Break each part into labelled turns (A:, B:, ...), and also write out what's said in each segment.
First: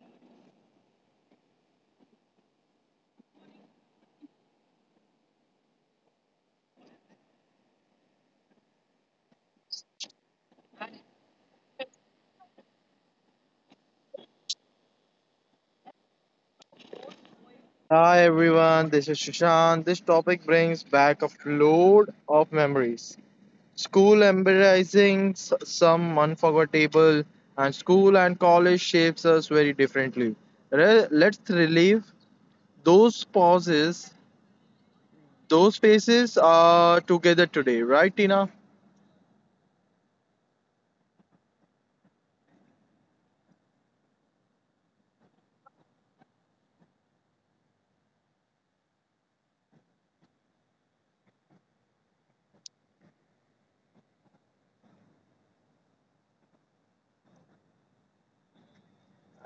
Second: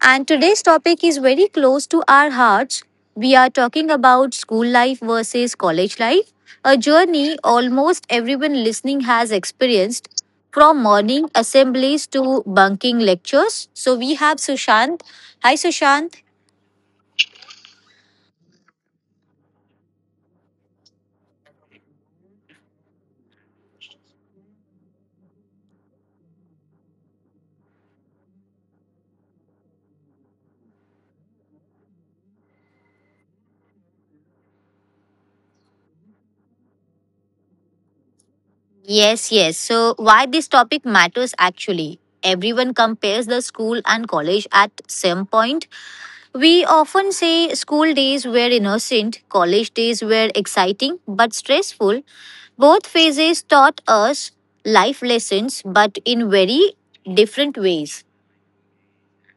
A: And today's topic is very close to our hearts. We are talking about school life versus college life, a journey almost everyone listening has experienced from morning assemblies to bunking lectures. So we have Sushant. Hi Sushant.
B: Hi everyone, this is Shushan. This topic brings back a flood of memories. School embarrassing, some unforgettable, and school and college shapes us very differently. Let's relive those pauses, those faces together today, right, Tina?
A: Yes. So, why this topic matters actually? Everyone compares the school and college at some point. We often say school days were innocent, college days were exciting but stressful. Both phases taught us life lessons but in very different ways.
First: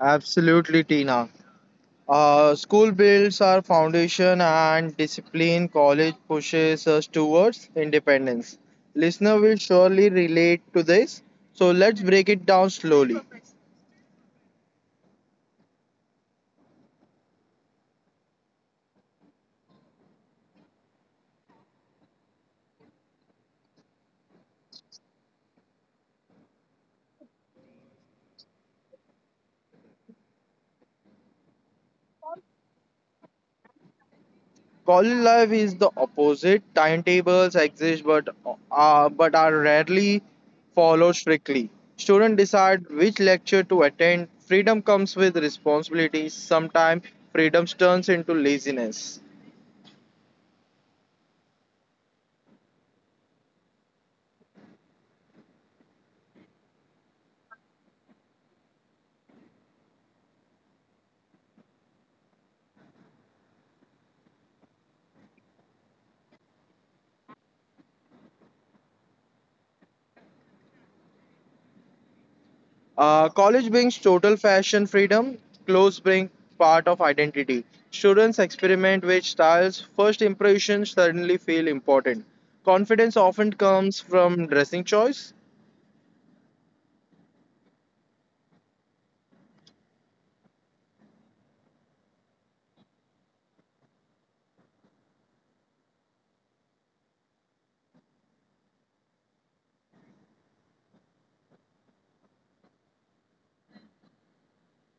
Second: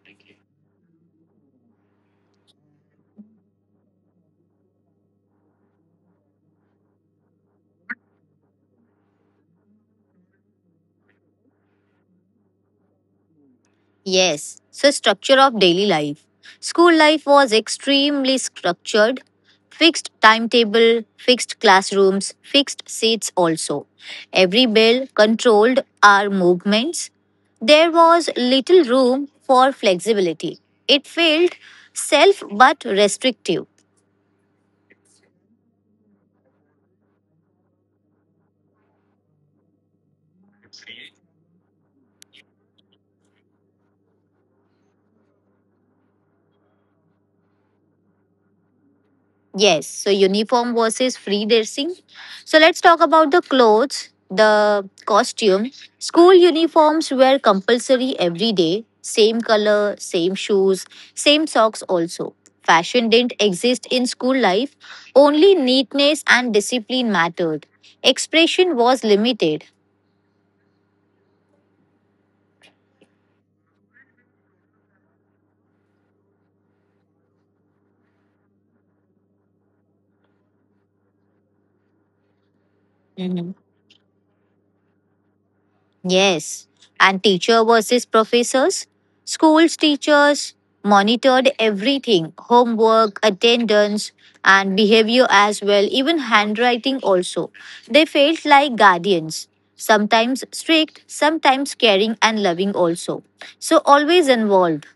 B: Absolutely, Tina. School builds our foundation and discipline. College pushes us towards independence. Listener will surely relate to this. So let's break it down slowly.
A: Yes, so structure of daily life. School life was extremely structured. Fixed timetable, fixed classrooms, fixed seats also. Every bell controlled our movements. There was little room for flexibility. It felt self but restrictive.
B: College life is the opposite. Timetables exist, but are rarely followed strictly. Students decide which lecture to attend. Freedom comes with responsibilities. Sometimes freedom turns into laziness.
A: Yes, so uniform versus free dressing. So let's talk about the clothes, the costume. School uniforms were compulsory every day, same color, same shoes, same socks also. Fashion didn't exist in school life, only neatness and discipline mattered. Expression was limited.
B: College brings total fashion freedom, clothes bring part of identity. Students experiment with styles, first impressions suddenly feel important. Confidence often comes from dressing choice.
A: Yes, and teacher versus professors. Schools teachers monitored everything homework, attendance, and behavior as well, even handwriting also. They felt like guardians, sometimes strict, sometimes caring and loving also. So, always involved.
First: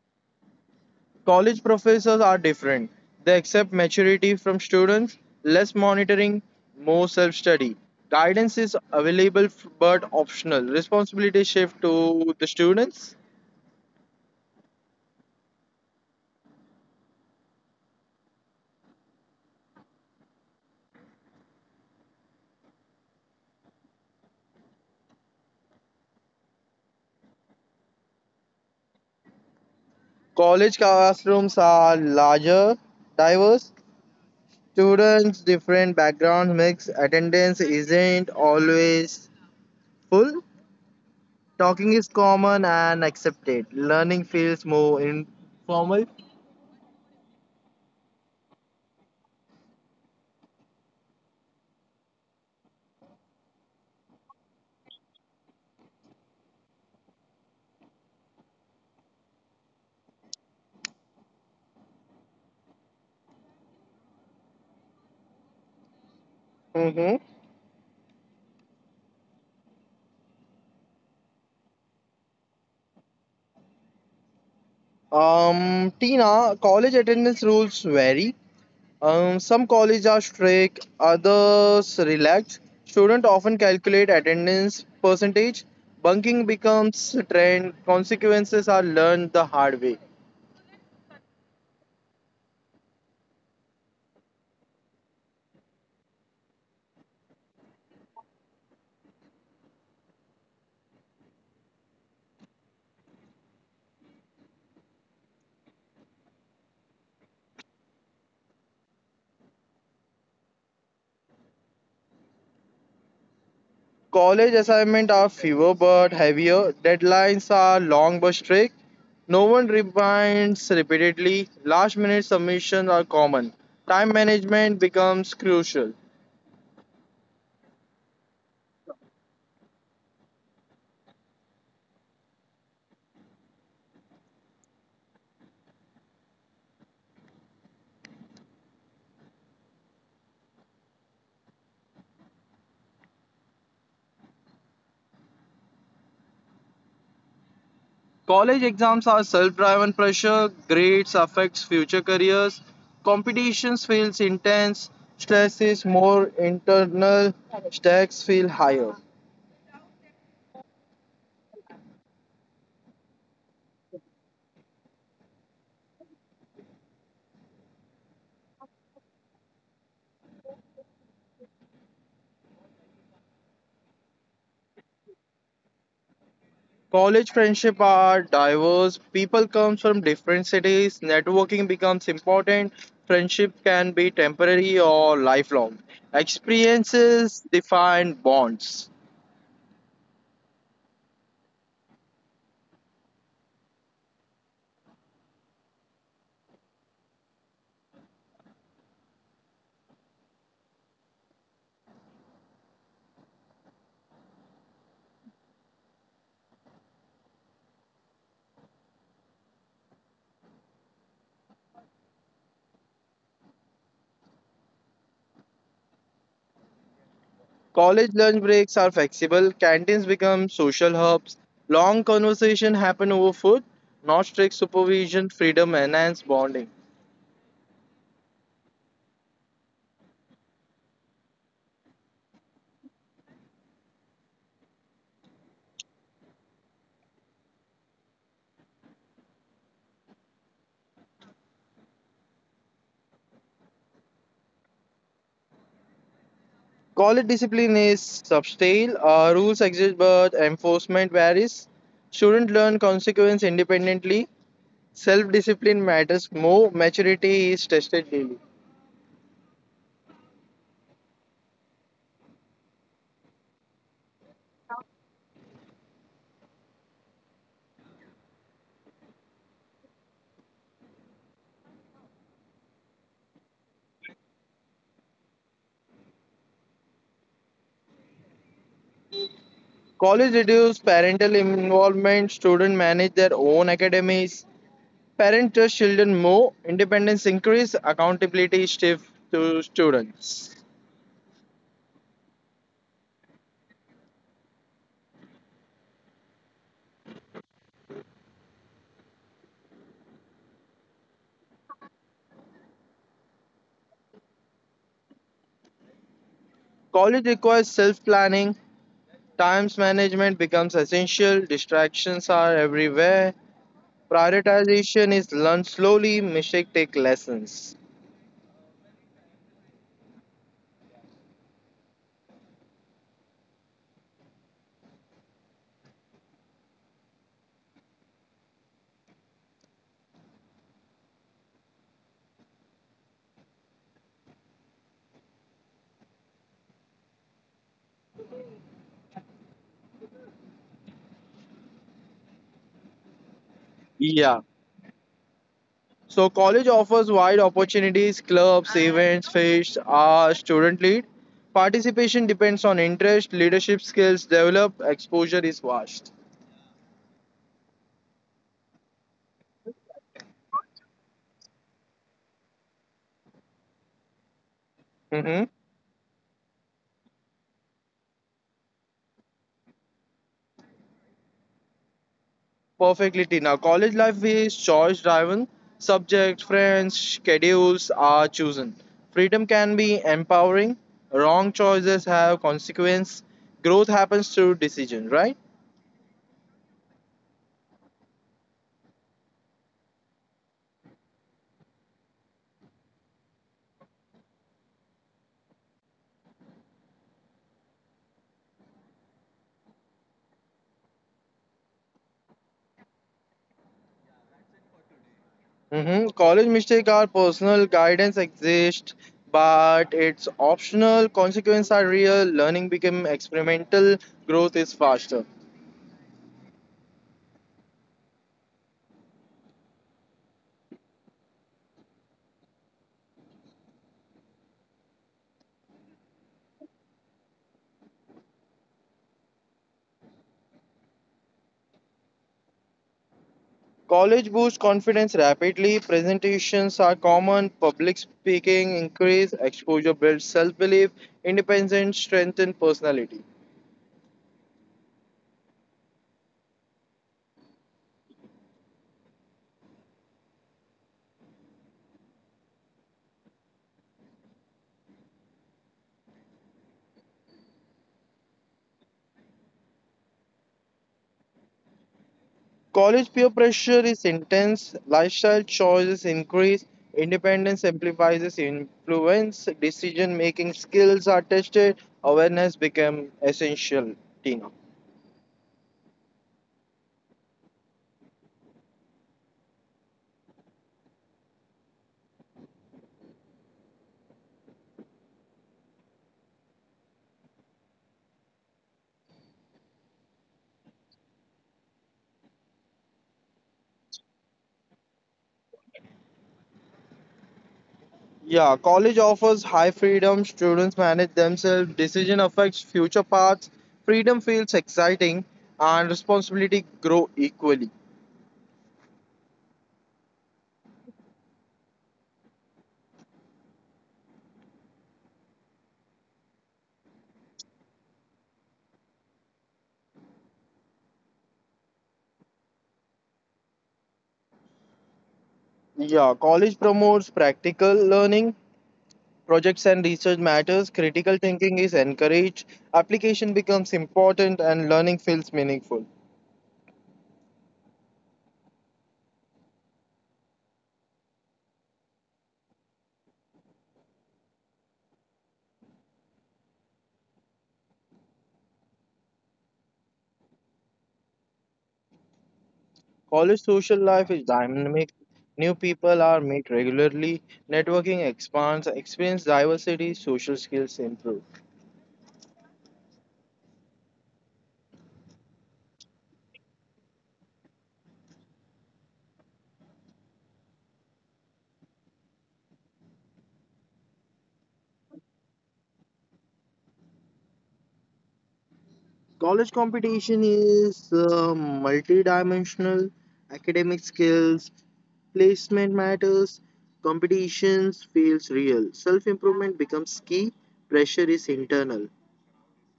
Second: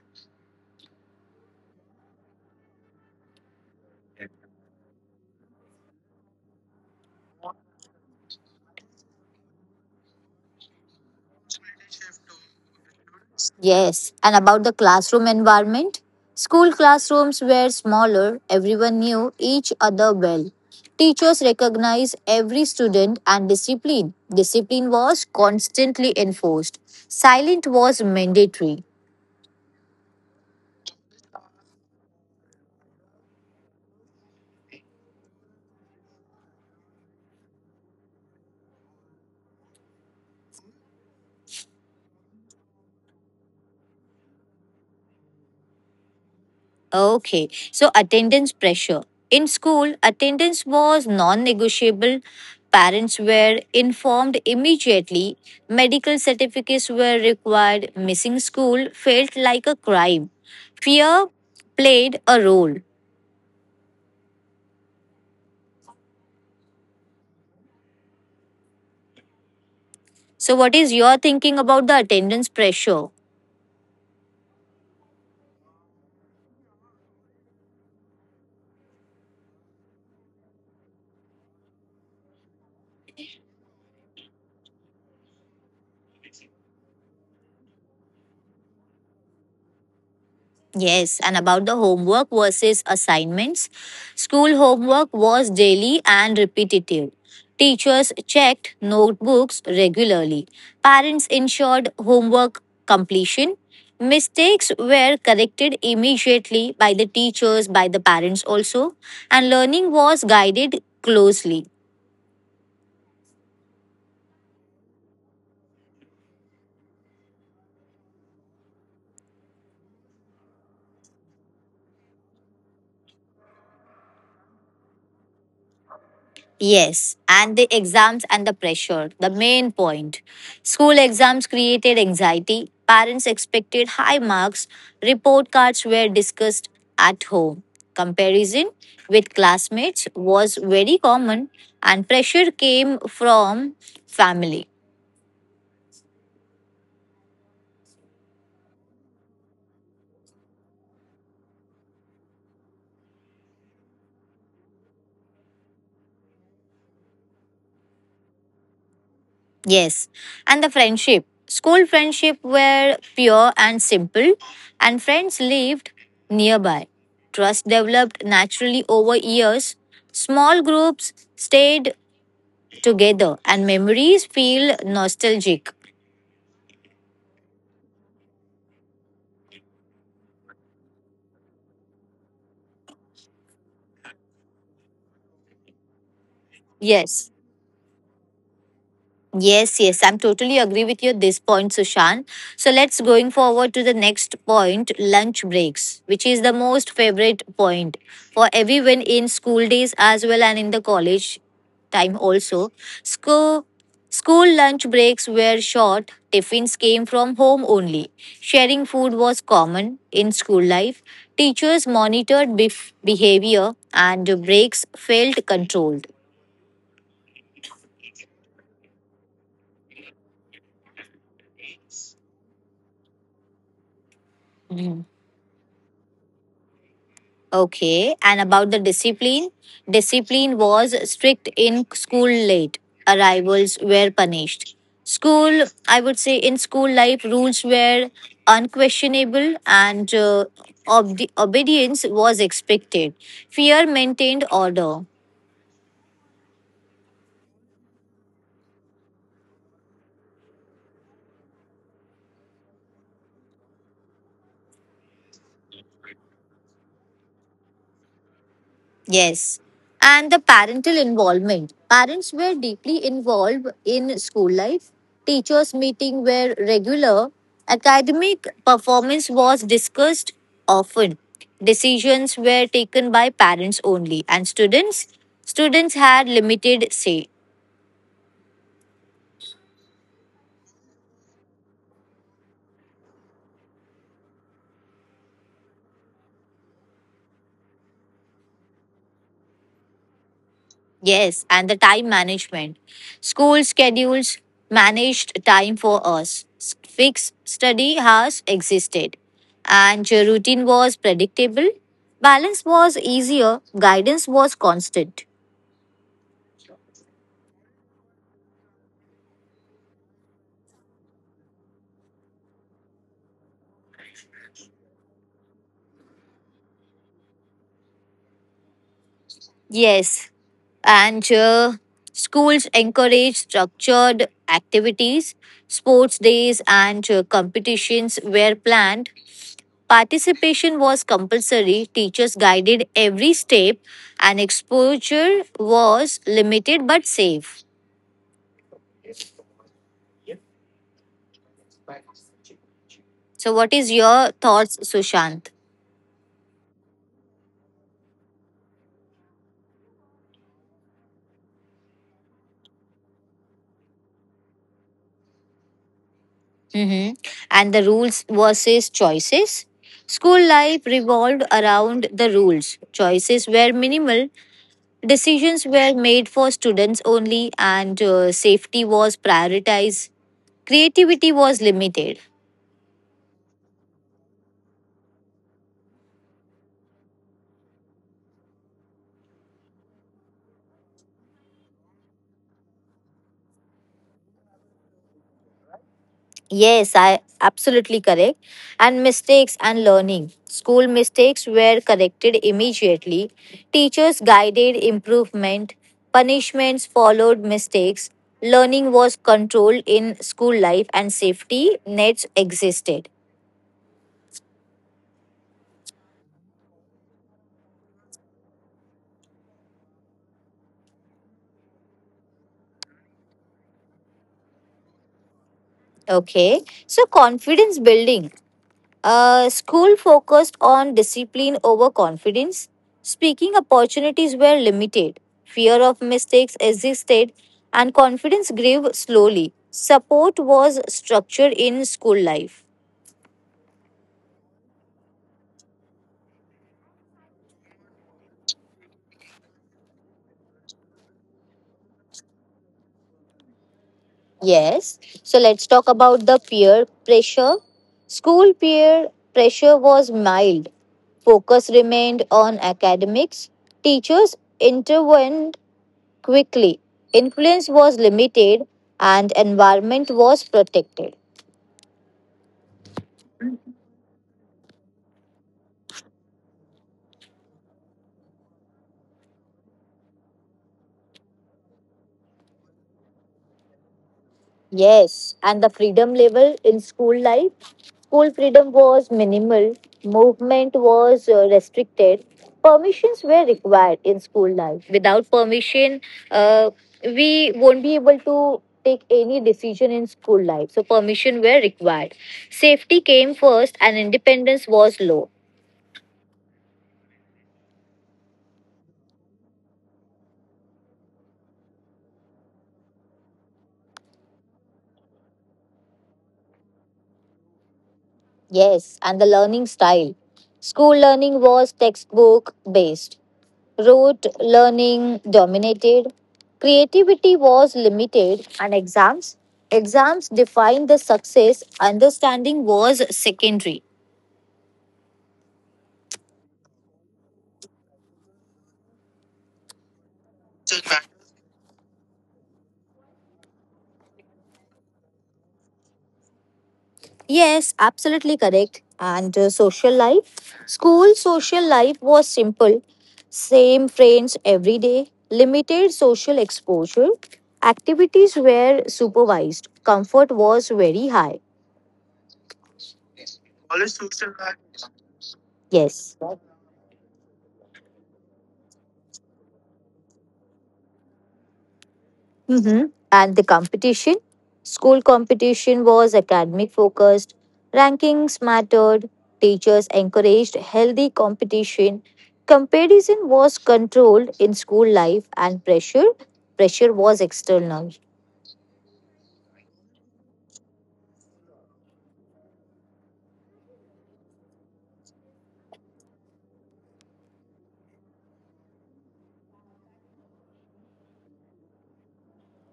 B: College professors are different. They accept maturity from students, less monitoring, more self study. Guidance is available but optional. Responsibility shift to the students.
A: Yes, and about the classroom environment, school classrooms were smaller, everyone knew each other well. Teachers recognized every student and discipline. Discipline was constantly enforced. Silent was mandatory.
B: College classrooms are larger, diverse, students, different backgrounds mix, attendance isn't always full. Talking is common and accepted. Learning feels more informal.
A: Okay, so attendance pressure. In school, attendance was non negotiable. Parents were informed immediately. Medical certificates were required. Missing school felt like a crime. Fear played a role.
B: Mm-hmm.
A: So, what is your thinking about the attendance pressure?
B: Tina, college attendance rules vary. Some colleges are strict, others relaxed. Students often calculate attendance percentage. Bunking becomes a trend. Consequences are learned the hard way.
A: Yes, and about the homework versus assignments. School homework was daily and repetitive. Teachers checked notebooks regularly. Parents ensured homework completion. Mistakes were corrected immediately by the teachers, by the parents also, and learning was guided closely.
B: College assignments are fewer but heavier. Deadlines are long but strict. No one reminds repeatedly. Last minute submissions are common. Time management becomes crucial.
A: Yes, and the exams and the pressure, the main point. School exams created anxiety, parents expected high marks, report cards were discussed at home. Comparison with classmates was very common, and pressure came from family.
B: College exams are self driven pressure. Grades affects future careers. Competitions feels intense. Stress is more internal. Stakes feel higher.
A: Yes. And the friendship. School friendship were pure and simple, and friends lived nearby. Trust developed naturally over years. Small groups stayed together, and memories feel nostalgic.
B: College friendship are diverse. People come from different cities. Networking becomes important. Friendship can be temporary or lifelong.
A: Yes.
B: Experiences define bonds.
A: Yes, I'm totally agree with you at this point, Sushant. So let's going forward to the next point, lunch breaks, which is the most favorite point for everyone in school days as well and in the college time also. School school lunch breaks were short, tiffins came from home only. Sharing food was common in school life. Teachers monitored behavior and breaks felt controlled.
B: College lunch breaks are flexible. Canteens become social hubs. Long conversation happen over food. Not strict
A: Hmm.
B: supervision. Freedom enhance bonding.
A: Okay, and about the discipline, discipline was strict in school late. Arrivals were punished. School, I would say, in school life, rules were unquestionable and obedience was expected. Fear maintained order.
B: College discipline is subtle. Rules exist, but enforcement varies. Students learn consequence independently. Self discipline matters more, maturity is tested daily.
A: Yes. And the parental involvement. Parents were deeply involved in school life. Teachers' meeting were regular. Academic performance was discussed often. Decisions were taken by parents only and students had limited say.
B: College reduces parental involvement, students manage their own academies, parents trust children more, independence increases. Accountability shift to students.
A: Yes, and the time management. School schedules managed time for us. Fixed study hours existed, and your routine was predictable. Balance was easier, guidance was constant.
B: College requires self planning, times management becomes essential, distractions are everywhere, prioritization is learned slowly, mistake take lessons.
A: Yes, and schools encourage structured activities. Sports days and competitions were planned. Participation was compulsory, teachers guided every step, and exposure was limited but safe. So, what is
B: Yeah,
A: your thoughts, Sushant?
B: so college offers wide opportunities, clubs, events, fests are student lead. Participation depends on interest, leadership skills developed, exposure is vast.
A: Hmm. And the rules versus choices? School life revolved around the rules. Choices were minimal,
B: Mm-hmm.
A: decisions were made for students only, and safety was prioritized. Creativity was limited.
B: Perfectly, Tina. College life is choice driven. Subjects, friends, schedules are chosen. Freedom can be empowering. Wrong choices have consequence. Growth happens through decision, right?
A: Yes, I absolutely correct. And mistakes and learning. School mistakes were corrected immediately. Teachers guided improvement. Punishments followed mistakes. Learning was controlled in school life and safety nets existed.
B: Mhm. College mistakes are personal, guidance exists, but it's optional. Consequences are real. Learning become experimental. Growth is faster.
A: Okay. So confidence building. School focused on discipline over confidence. Speaking opportunities were limited. Fear of mistakes existed, and confidence grew slowly. Support was structured in school life.
B: College boosts confidence rapidly. Presentations are common. Public speaking increase. Exposure builds self-belief. Independence strengthens personality.
A: Yes. So let's talk about the peer pressure. School peer pressure was mild. Focus remained on academics. Teachers intervened quickly. Influence was limited and environment was protected.
B: College peer pressure is intense, lifestyle choices increase, independence amplifies influence, decision making skills are tested, awareness become essential. Tina.
A: Yes, and the freedom level in school life, school freedom was minimal, movement was restricted, permissions were required in school life. Without permission, uh, we won't be able to take any decision in school life. So permission were required. Safety came first and independence was low.
B: Yeah, college offers high freedom, students manage themselves, decision affects future paths, freedom feels exciting, and responsibility grow equally.
A: Yes, and the learning style. School learning was textbook based, rote learning dominated, creativity was limited, and Exams defined the success, understanding was secondary.
B: Yeah, college promotes practical learning, projects and research matters, critical thinking is encouraged, application becomes important, and learning feels meaningful.
A: Yes, absolutely correct. And social life? School social life was simple. Same friends every day, limited social exposure. Activities were supervised. Comfort was very high.
B: College social life is dynamic, new people
A: Yes.
B: are met regularly, networking expands, experience diversity, social skills improve.
A: Hmm. And the competition? School competition was academic focused, rankings mattered, teachers encouraged healthy competition. Comparison was controlled in school life and pressure was external.
B: College competition is multidimensional, academic skills, placement matters, competitions feels real, self improvement becomes key, pressure is internal.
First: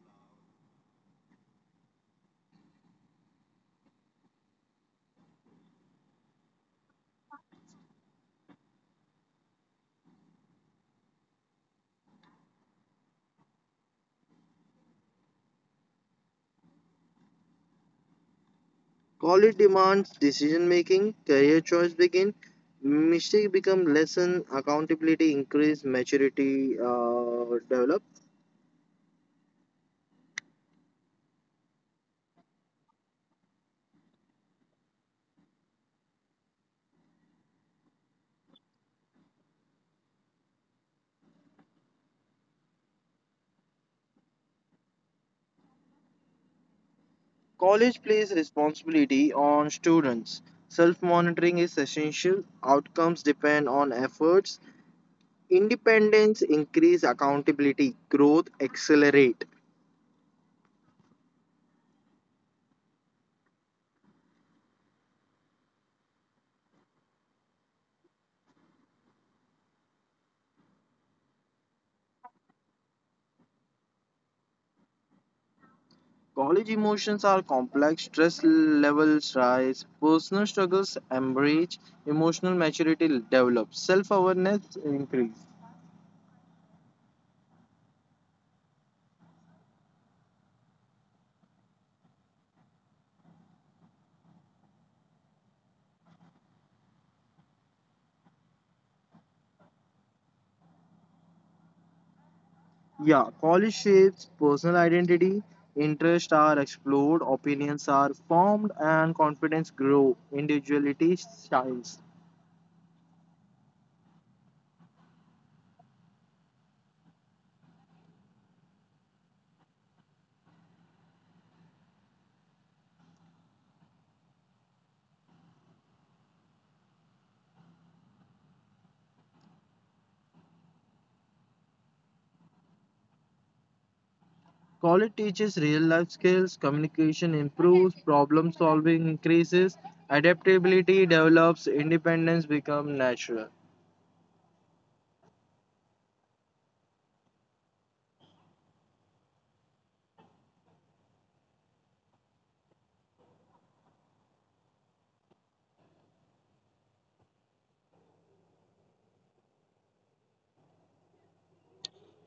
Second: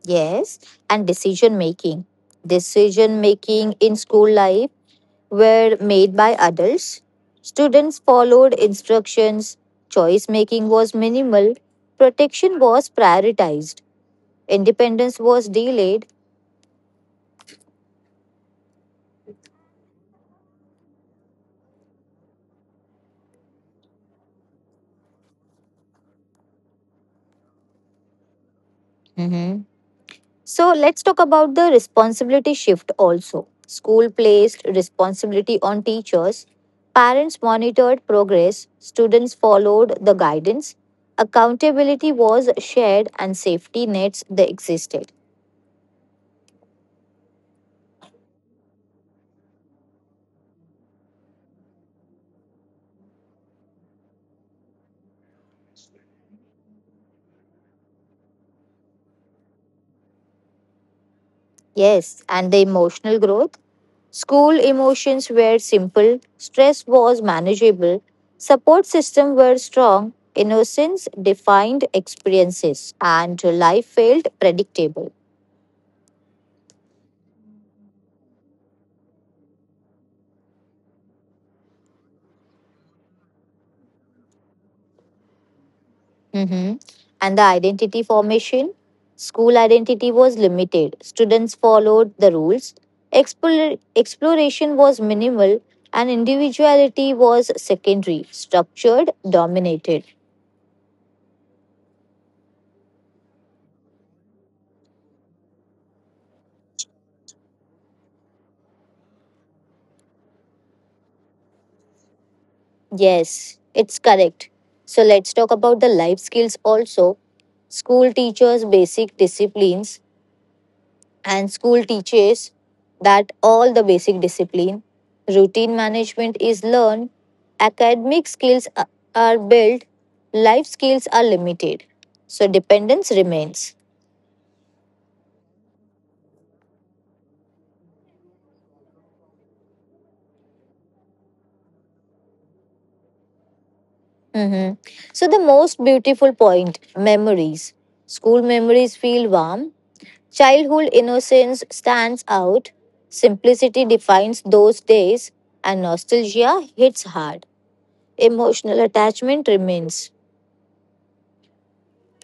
A: Yes, and decision making. Decision making in school life were made by adults. Students followed instructions, choice making was minimal, protection was prioritized. Independence was delayed.
B: College demands decision making, career choice begin, mistake become lesson, accountability increase, maturity develop.
A: Mm-hmm. So let's talk about the responsibility shift also. School placed responsibility on teachers, parents monitored progress, students followed the guidance, accountability was shared, and safety nets they existed.
B: College plays responsibility on students. Self monitoring is essential. Outcomes depend on efforts. Independence increase accountability. Growth accelerate.
A: Yes, and the emotional growth. School emotions were simple, stress was manageable, support system were strong, innocence defined experiences, and life felt predictable.
B: College emotions are complex. Stress levels rise. Personal struggles embrace. Emotional maturity develops. Self awareness increase.
A: Mhm. And the identity formation. School identity was limited. Students followed the rules. Explor- Exploration was minimal, and individuality was secondary, structured, dominated.
B: Yeah, college shapes personal identity, interests are explored, opinions are formed, and confidence grow. Individuality shines.
A: Yes, it's correct. So let's talk about the life skills also. School teachers basic disciplines and school teaches that all the basic discipline. Routine management is learned. Academic skills are built. Life skills are limited. So dependence remains.
B: College teaches real life skills, communication improves, problem solving increases, adaptability develops, independence become natural.
A: Mhm. So the most beautiful point memories. School memories feel warm. Childhood innocence stands out, simplicity defines those days, and nostalgia hits hard. Emotional attachment remains.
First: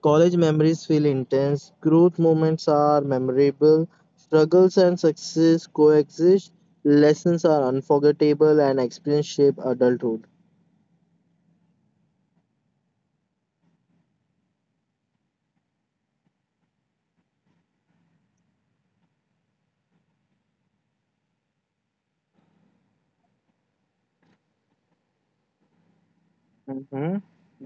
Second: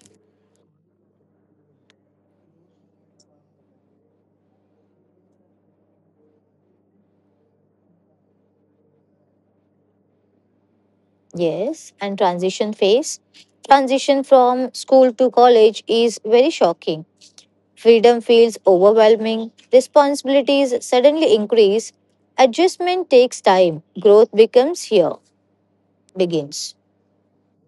B: College memories feel intense, growth moments are memorable, struggles and success coexist, lessons are unforgettable, and experience shape adulthood.
A: Yes, and transition phase. Transition from school to college is very shocking. Freedom feels overwhelming, responsibilities suddenly increase, adjustment takes time, begins.
B: Hmm.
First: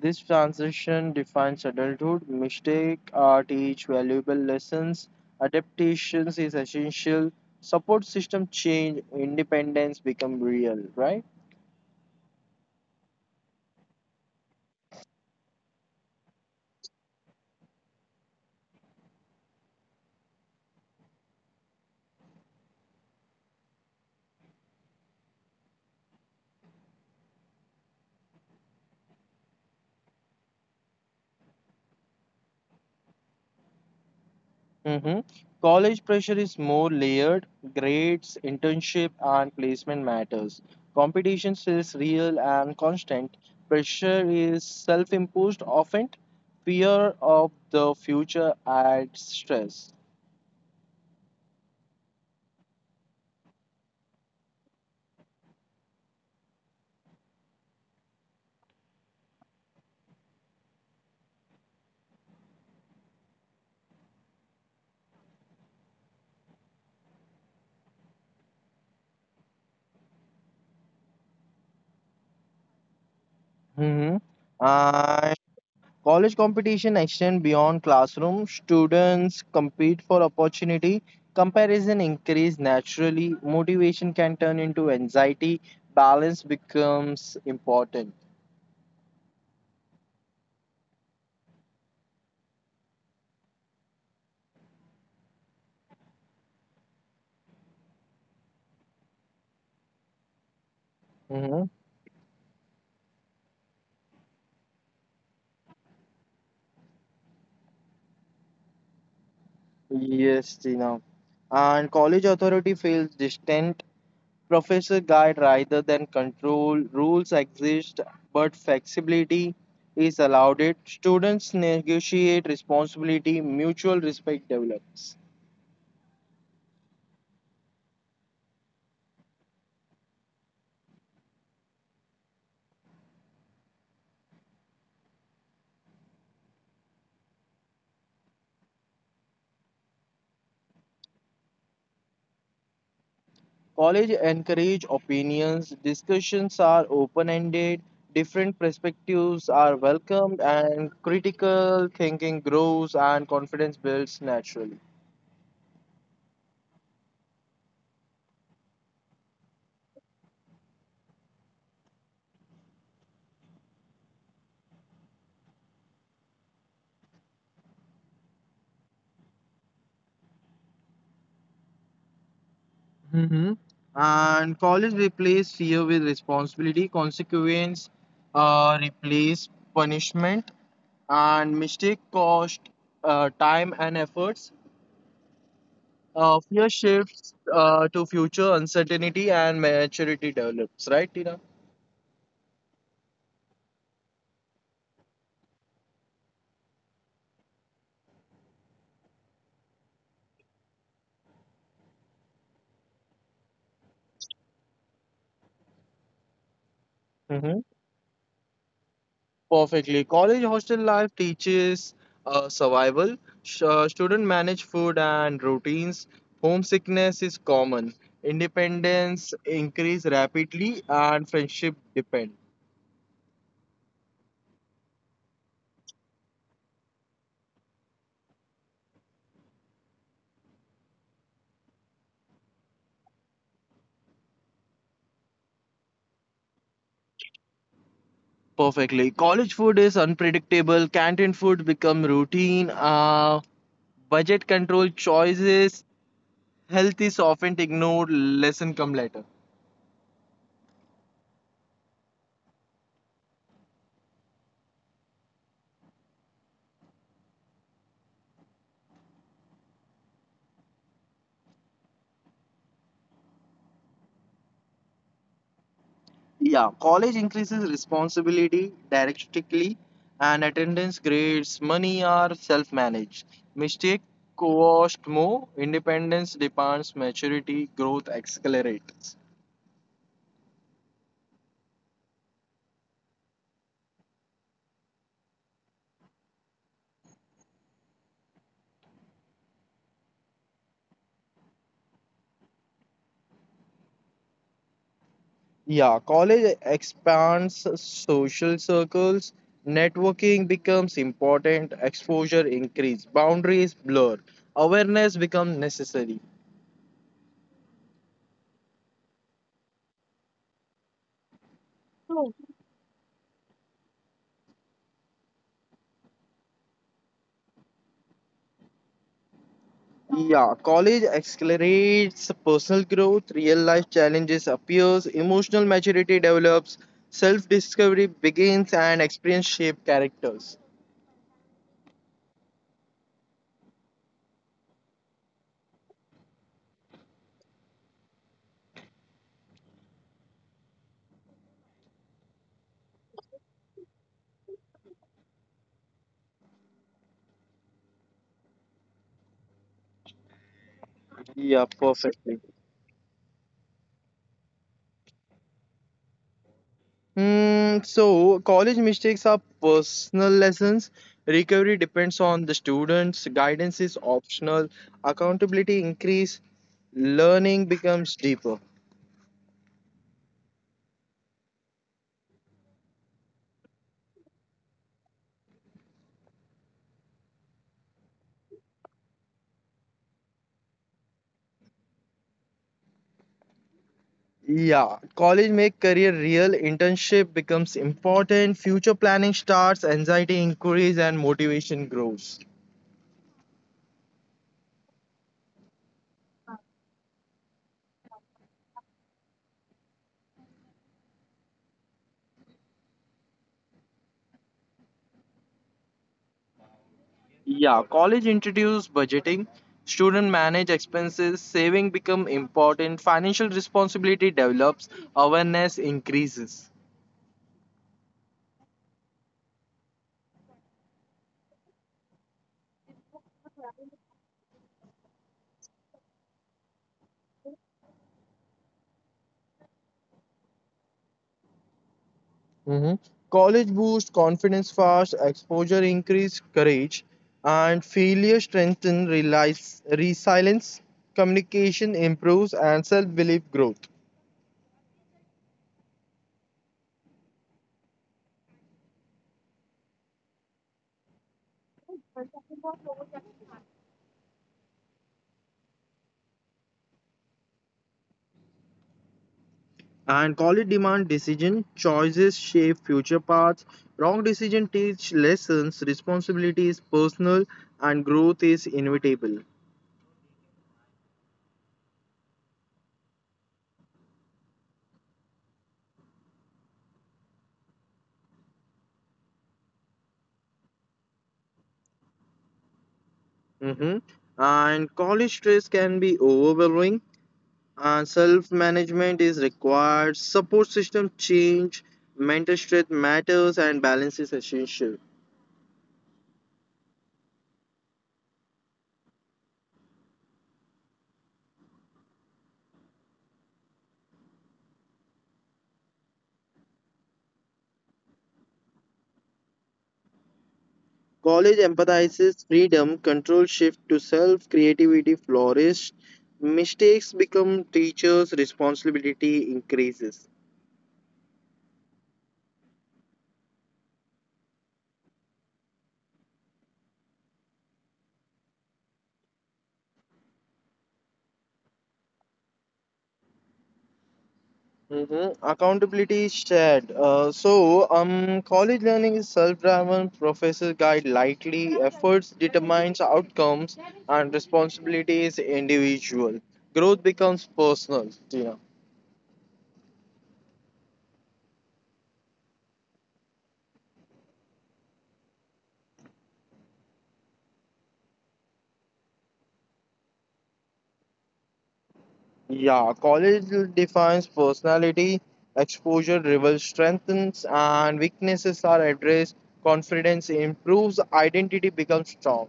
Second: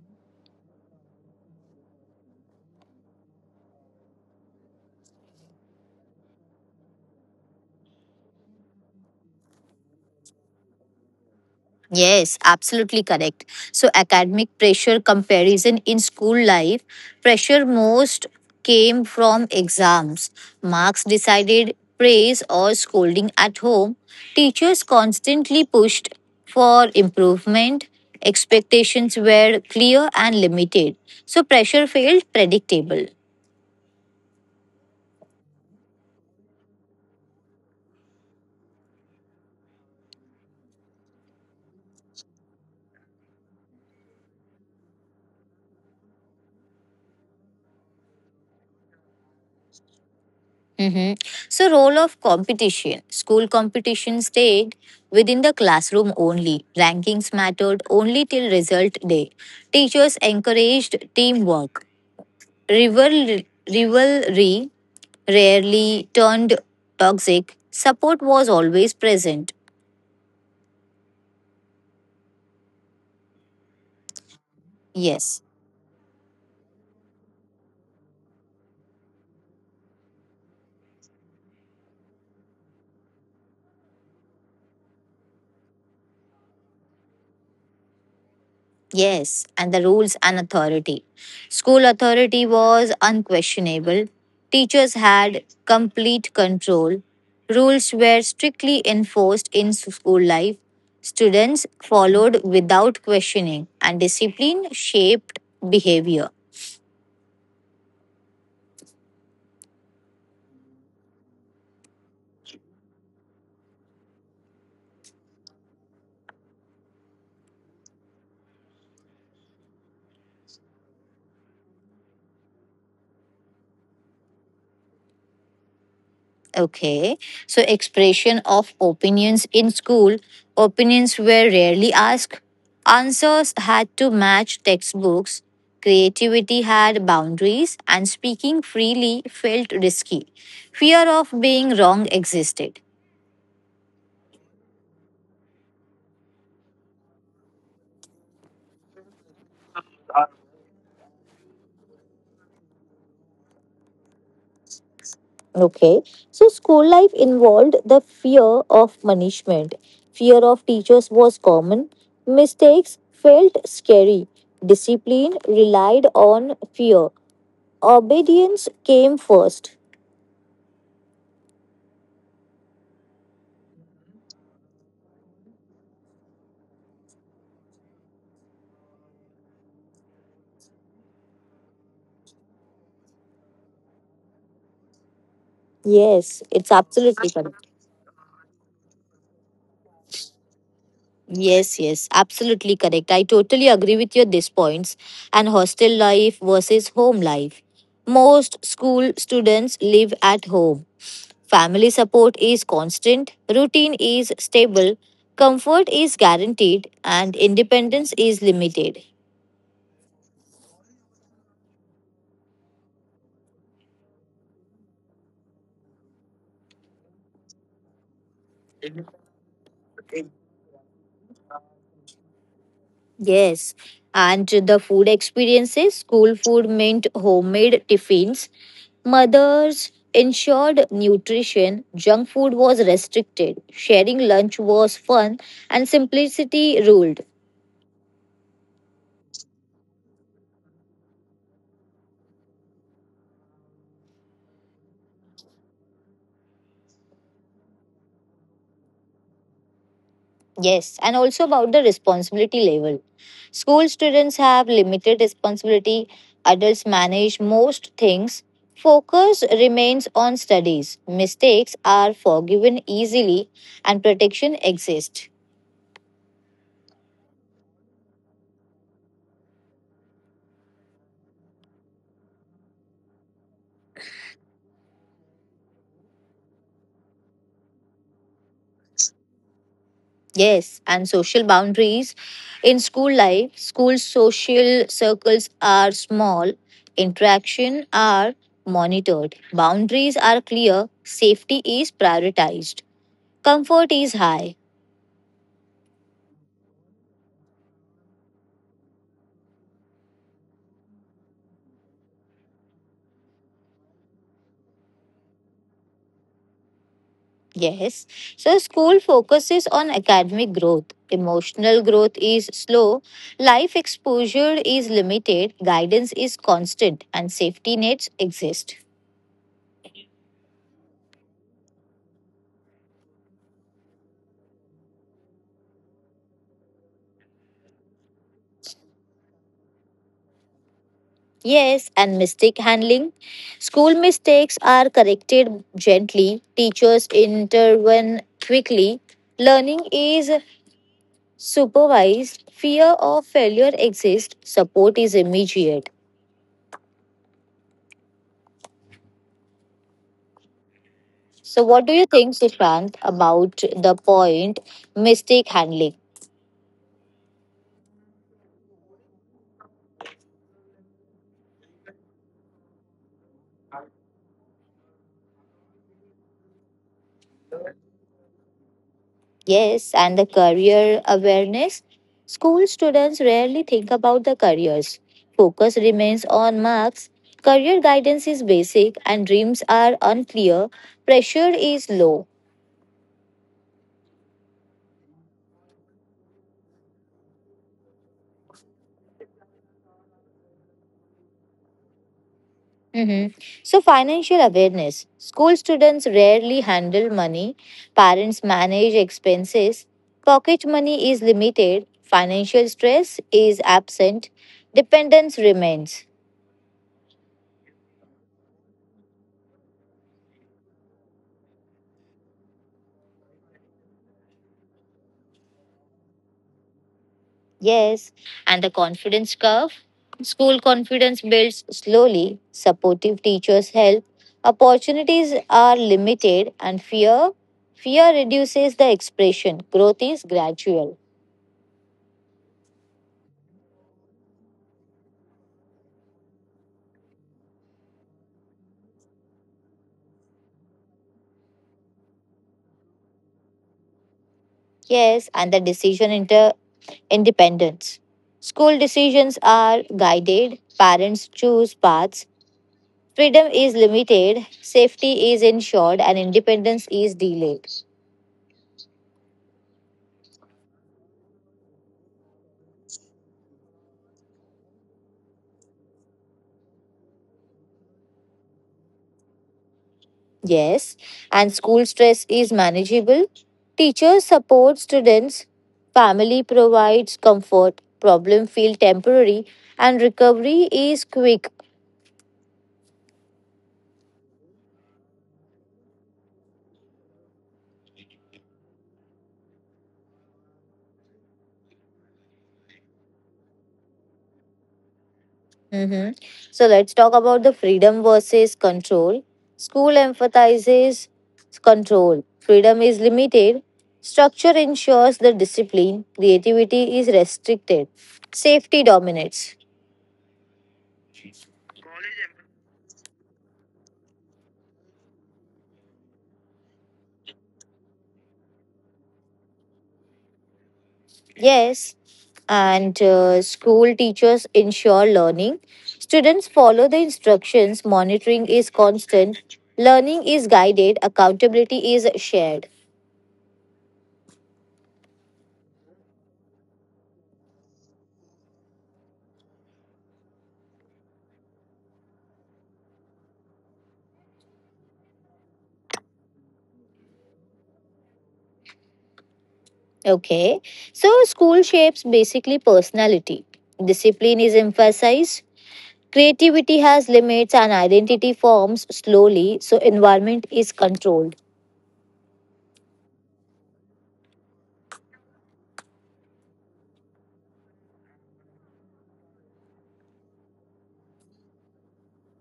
B: This transition defines adulthood. Mistake are teach valuable lessons. Adaptations is essential. Support system change. Independence become real, right?
A: Yes, absolutely correct. So, academic pressure comparison in school life, pressure most came from exams. Marks decided praise or scolding at home. Teachers constantly pushed for improvement. Expectations were clear and limited. So, pressure felt predictable.
B: Hmm. College pressure is more layered. Grades, internship, and placement matters. Competition is real and constant. Pressure is self-imposed often. Fear of the future adds stress.
A: Hmm. So, role of competition. School competition stayed within the classroom only. Rankings mattered only till result day. Teachers encouraged teamwork. Rival rivalry rarely turned toxic. Support was always present.
B: Hmm.
A: Yes.
B: College competition extend beyond classroom. Students compete for opportunity. Comparison increase naturally. Motivation can turn into anxiety. Balance becomes important.
A: Yes, and the rules and authority. School authority was unquestionable. Teachers had complete control. Rules were strictly enforced in school life. Students
B: Hmm.
A: followed without questioning, and discipline shaped behavior.
B: Yes, Tina. And college authority feels distant. Professor guide rather than control. Rules exist, but flexibility is allowed. It students negotiate responsibility. Mutual respect develops.
A: Okay. So, expression of opinions in school. Opinions were rarely asked. Answers had to match textbooks. Creativity had boundaries, and speaking freely felt risky. Fear of being wrong existed.
B: College encourage opinions, discussions are open-ended, different perspectives are welcomed and critical thinking grows and confidence builds naturally.
A: Okay. So, school life involved the fear of punishment. Fear of teachers was common. Mistakes felt scary. Discipline relied on fear. Obedience came first.
B: Hmm. And college replace fear with responsibility, consequence replace punishment, and mistake cost time and efforts.
A: Yes, it's
B: Fear
A: absolutely
B: shifts
A: correct.
B: to future uncertainty and maturity develops, right, Tina?
A: Yes, absolutely correct. I totally agree with your these points and hostel life versus home life. Most school students live at home. Family support is constant, routine is stable, comfort is guaranteed, and independence is limited.
B: Perfectly. College hostel life teaches survival. Student manage food and routines. Homesickness is common. Independence increase rapidly and friendship depend.
A: Yes, and the food experiences, school food meant homemade tiffins. Mothers ensured nutrition, junk food was restricted, sharing lunch was fun, and simplicity ruled.
B: Perfectly. College food is unpredictable. Canteen food become routine. Budget control choices. Health is often ignored. Lesson come later.
A: Yes, and also about the responsibility level. School students have limited responsibility, adults manage most things. Focus remains on studies. Mistakes are forgiven easily and protection exists.
B: Yeah, college increases responsibility directly, and attendance grades, money are self managed. Mistake cost more, independence demands maturity, growth accelerates.
A: Yes, and social boundaries. In school life, school social circles are small, interaction are monitored, boundaries are clear, safety is prioritized, comfort is high.
B: Yeah, college expands social circles, networking becomes important, exposure increase, boundaries blur, awareness becomes necessary.
A: Yes, so school focuses on academic growth, emotional growth is slow, life exposure is limited, guidance is constant, and safety nets exist.
B: Yeah, college accelerates personal growth, real life challenges appears, emotional maturity develops, self discovery begins and experience shape characters.
A: Yes, and mistake handling. School mistakes are corrected gently, teachers intervene quickly, learning is supervised, fear of failure exists, support is immediate.
B: Yeah,
A: So, what do you think,
B: perfectly.
A: Sushant, about the point mistake handling?
B: Hmm. So college mistakes are personal lessons. Recovery depends on the students, guidance is optional, accountability increase, learning becomes deeper.
A: Yes, and the career awareness. School students rarely think about the careers. Focus remains on marks. Career guidance is basic and dreams are unclear. Pressure is low.
B: Yeah, college make career real, internship becomes important, future planning starts, anxiety increases, and motivation grows.
A: Mhm. So, financial awareness. School students rarely handle money. Parents manage expenses. Pocket money is limited. Financial stress is absent. Dependence remains.
B: Yeah, college introduce budgeting, student manage expenses, saving become important, financial responsibility develops, awareness increases.
A: Yes, and the confidence curve. School confidence builds slowly, supportive teachers help, opportunities are limited, and fear reduces the expression. Growth is gradual.
B: Mhm. College boosts confidence fast, exposure increase courage, and failure strengthen realize, resilience, communication improves, and self-belief growth.
A: Yes, and the decision inter independence. School decisions are guided, parents choose paths, freedom is limited, safety is ensured, and independence is delayed.
B: And college demand decision choices shape future paths. Wrong decision teach lessons. Responsibility is personal, and growth is inevitable.
A: Yes, and school stress is manageable. Teachers support students, family provides comfort, problem feel temporary, and recovery is quick.
B: Hmm. And college stress can be overwhelming, and self-management is required. Support system change, mental strength matters, and balance is essential.
A: Mhm. So let's talk about the freedom versus control. School emphasizes control. Freedom is limited. Structure ensures the discipline. Creativity is restricted. Safety dominates.
B: College empathizes freedom, control shift to self, creativity flourish, mistakes become teachers' responsibility increases.
A: Yes, and school teachers ensure learning. Students follow the instructions, monitoring is constant, learning is guided, accountability is shared.
B: Hmm. Accountability is shared. College learning is self-driven. Professors guide lightly. Efforts determines outcomes, and responsibility is individual. Growth becomes personal. Tina.
A: Okay, so school shapes basically personality. Discipline is emphasized, creativity has limits, and identity forms slowly, so, environment is controlled.
B: Yeah, college defines personality. Exposure reveals strengths, and weaknesses are addressed. Confidence improves. Identity becomes strong.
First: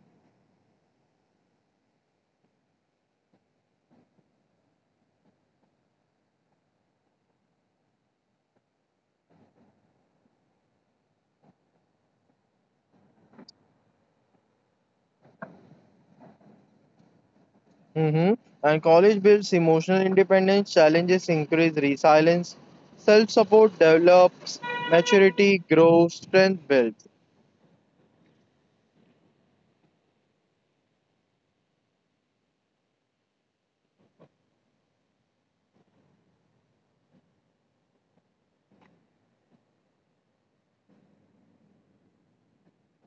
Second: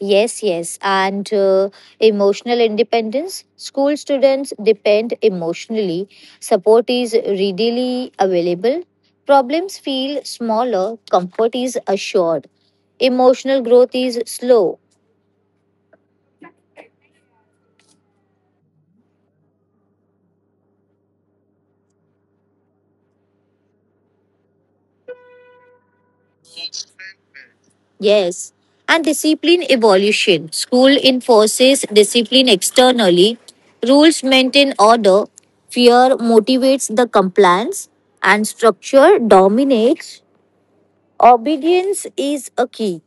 A: Yes. And emotional independence. School students depend emotionally. Support is readily available. Problems feel smaller. Comfort is assured. Emotional growth is slow.
B: Hmm. And college builds emotional independence, challenges increase resilience, self support develops, maturity grows, strength builds.
A: Yes. And discipline evolution. School enforces discipline externally. Rules maintain order. Fear motivates the compliance. And structure dominates. Obedience is a key.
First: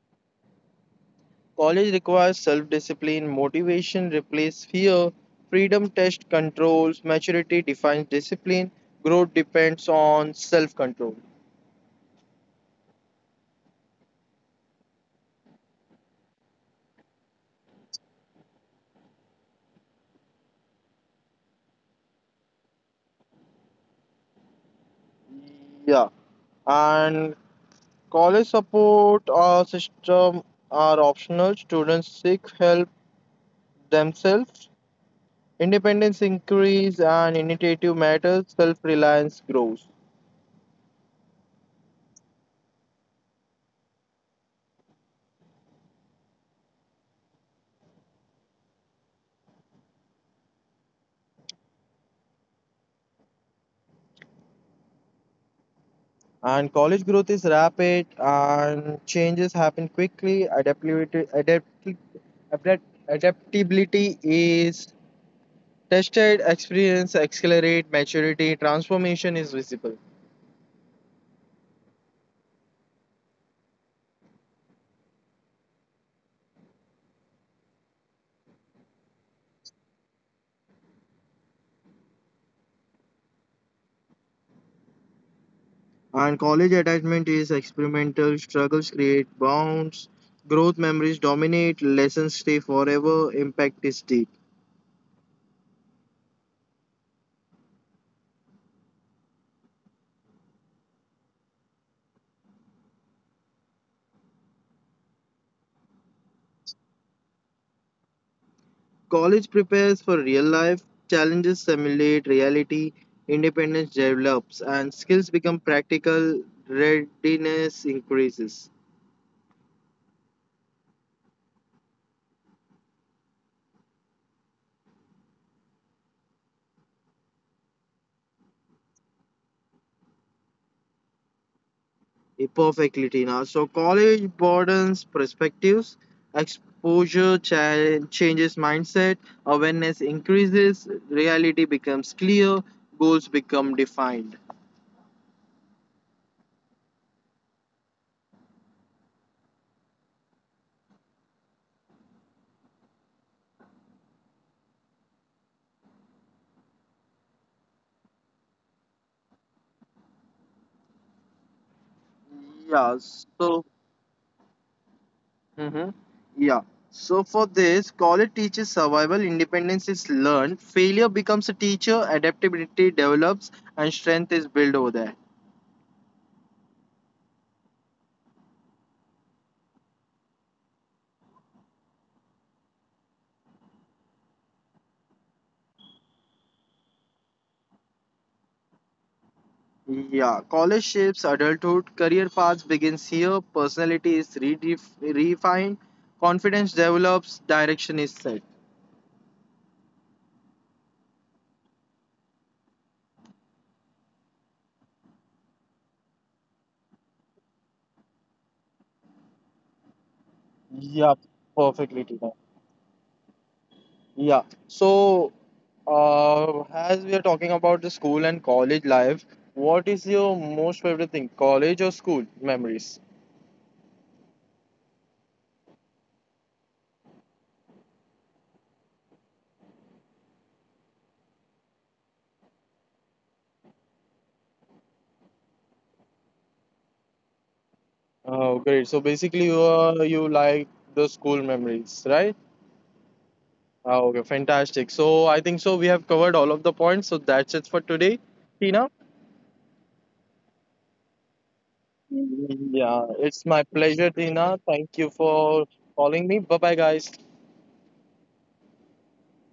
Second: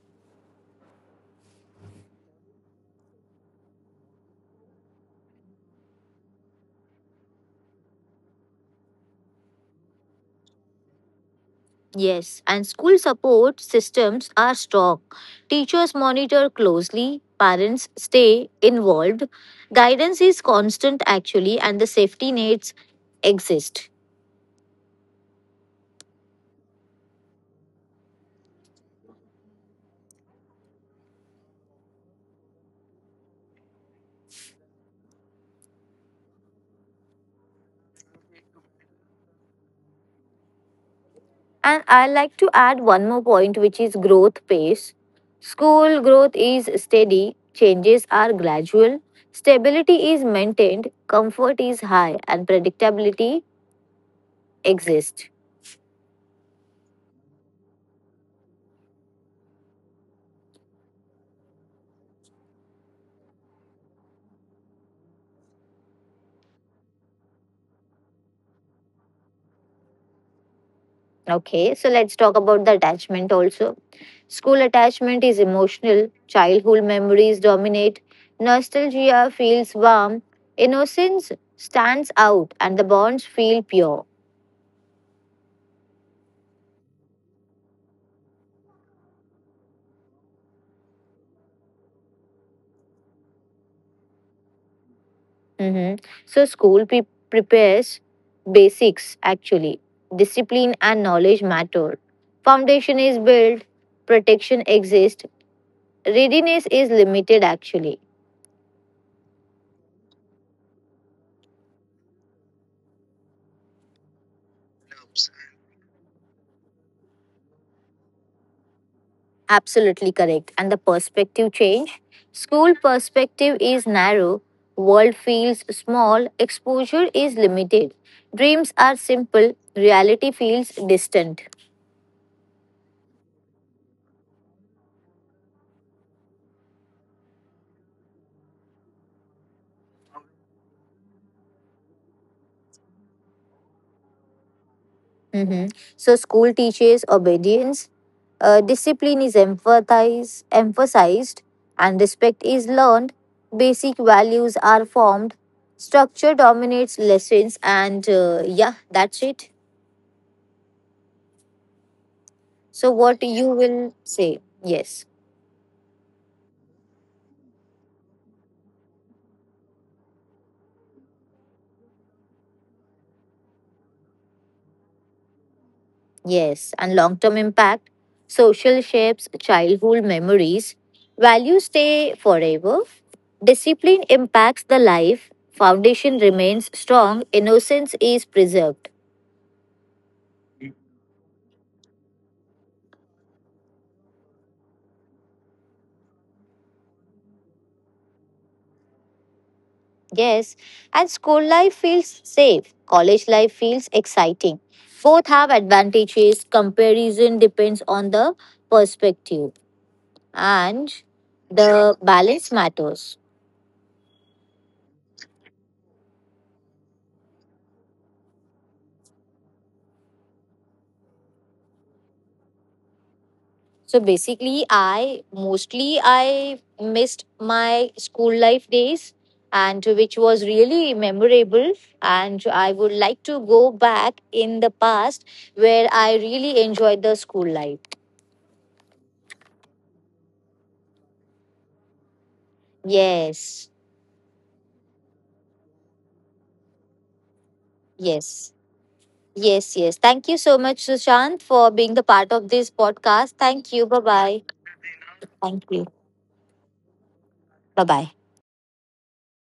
B: College requires self discipline, motivation replaces fear, freedom tests controls, maturity defines discipline, growth depends on self control.
A: Yes, and school support systems are strong. Teachers monitor closely, parents stay involved. Guidance is constant, actually, and the safety nets exist.
B: Yeah, and college support system are optional. Students seek help themselves. Independence increases and initiative matters, self reliance grows.
A: And I like to add one more point, which is growth pace. School growth is steady, changes are gradual, stability is maintained, comfort is high, and predictability exists.
B: And college growth is rapid and changes happen quickly. Adapt, Adaptability is tested, experience accelerate maturity, transformation is visible.
A: Okay, so let's talk about the attachment also. School attachment is emotional, childhood memories dominate, nostalgia feels warm, innocence stands out, and the bonds feel pure.
B: And college attachment is experimental, struggles create bonds, growth memories dominate, lessons stay forever, impact is deep.
A: Mhm. So, school prepares basics actually. Discipline and knowledge matter. Foundation is built, protection exists, readiness is limited actually.
B: College prepares for real life, challenges simulate reality, independence develops, and skills become practical, readiness increases.
A: Absolutely correct. And the perspective change? School perspective is narrow, world feels small, exposure is limited. Dreams are simple, reality feels distant.
B: Perfectly, Tina. So, college broadens perspectives, exposure changes mindset, awareness increases, reality becomes clear, goals become defined.
A: Mhm. So, school teaches obedience, discipline is emphasized, and respect is learned. Basic values are formed. Structure dominates lessons, and yeah, that's it. So,
B: Yeah,
A: what you
B: so
A: will say? Yes.
B: Mm-hmm. Yeah. So for this, college teaches survival, independence is learned, failure becomes a teacher, adaptability develops, and strength is built over there.
A: Yes, and long term impact, social shapes, childhood memories, values stay forever. Discipline impacts the life, foundation remains strong, innocence is preserved.
B: Yeah. College shapes adulthood, career paths begins here, personality is refined, confidence develops, direction is set.
A: Yes, and school life feels safe, college life feels exciting. Both have advantages, comparison depends on the perspective, and
B: Yeah,
A: the
B: perfectly, Tina.
A: balance matters.
B: Yeah. So, as we are talking about the school and college life, what is your most favorite thing, college or school memories?
A: So basically, I mostly I missed my school life days, and which was really memorable. And I would like to go back in the past where I really enjoyed the school life.
B: Oh, great. So basically, you like the school memories, right?
A: Yes,
B: Oh, okay, fantastic. So I think so. We have covered all of the points. So that's it for today,
A: yes,
B: Tina.
A: yes. Thank you so much, Sushant, for being the part of this
B: Yeah,
A: podcast.
B: it's my
A: Thank you. Bye
B: pleasure,
A: bye.
B: Tina. Thank you for
A: Thank you.
B: calling me. Bye bye, guys.
A: Bye bye.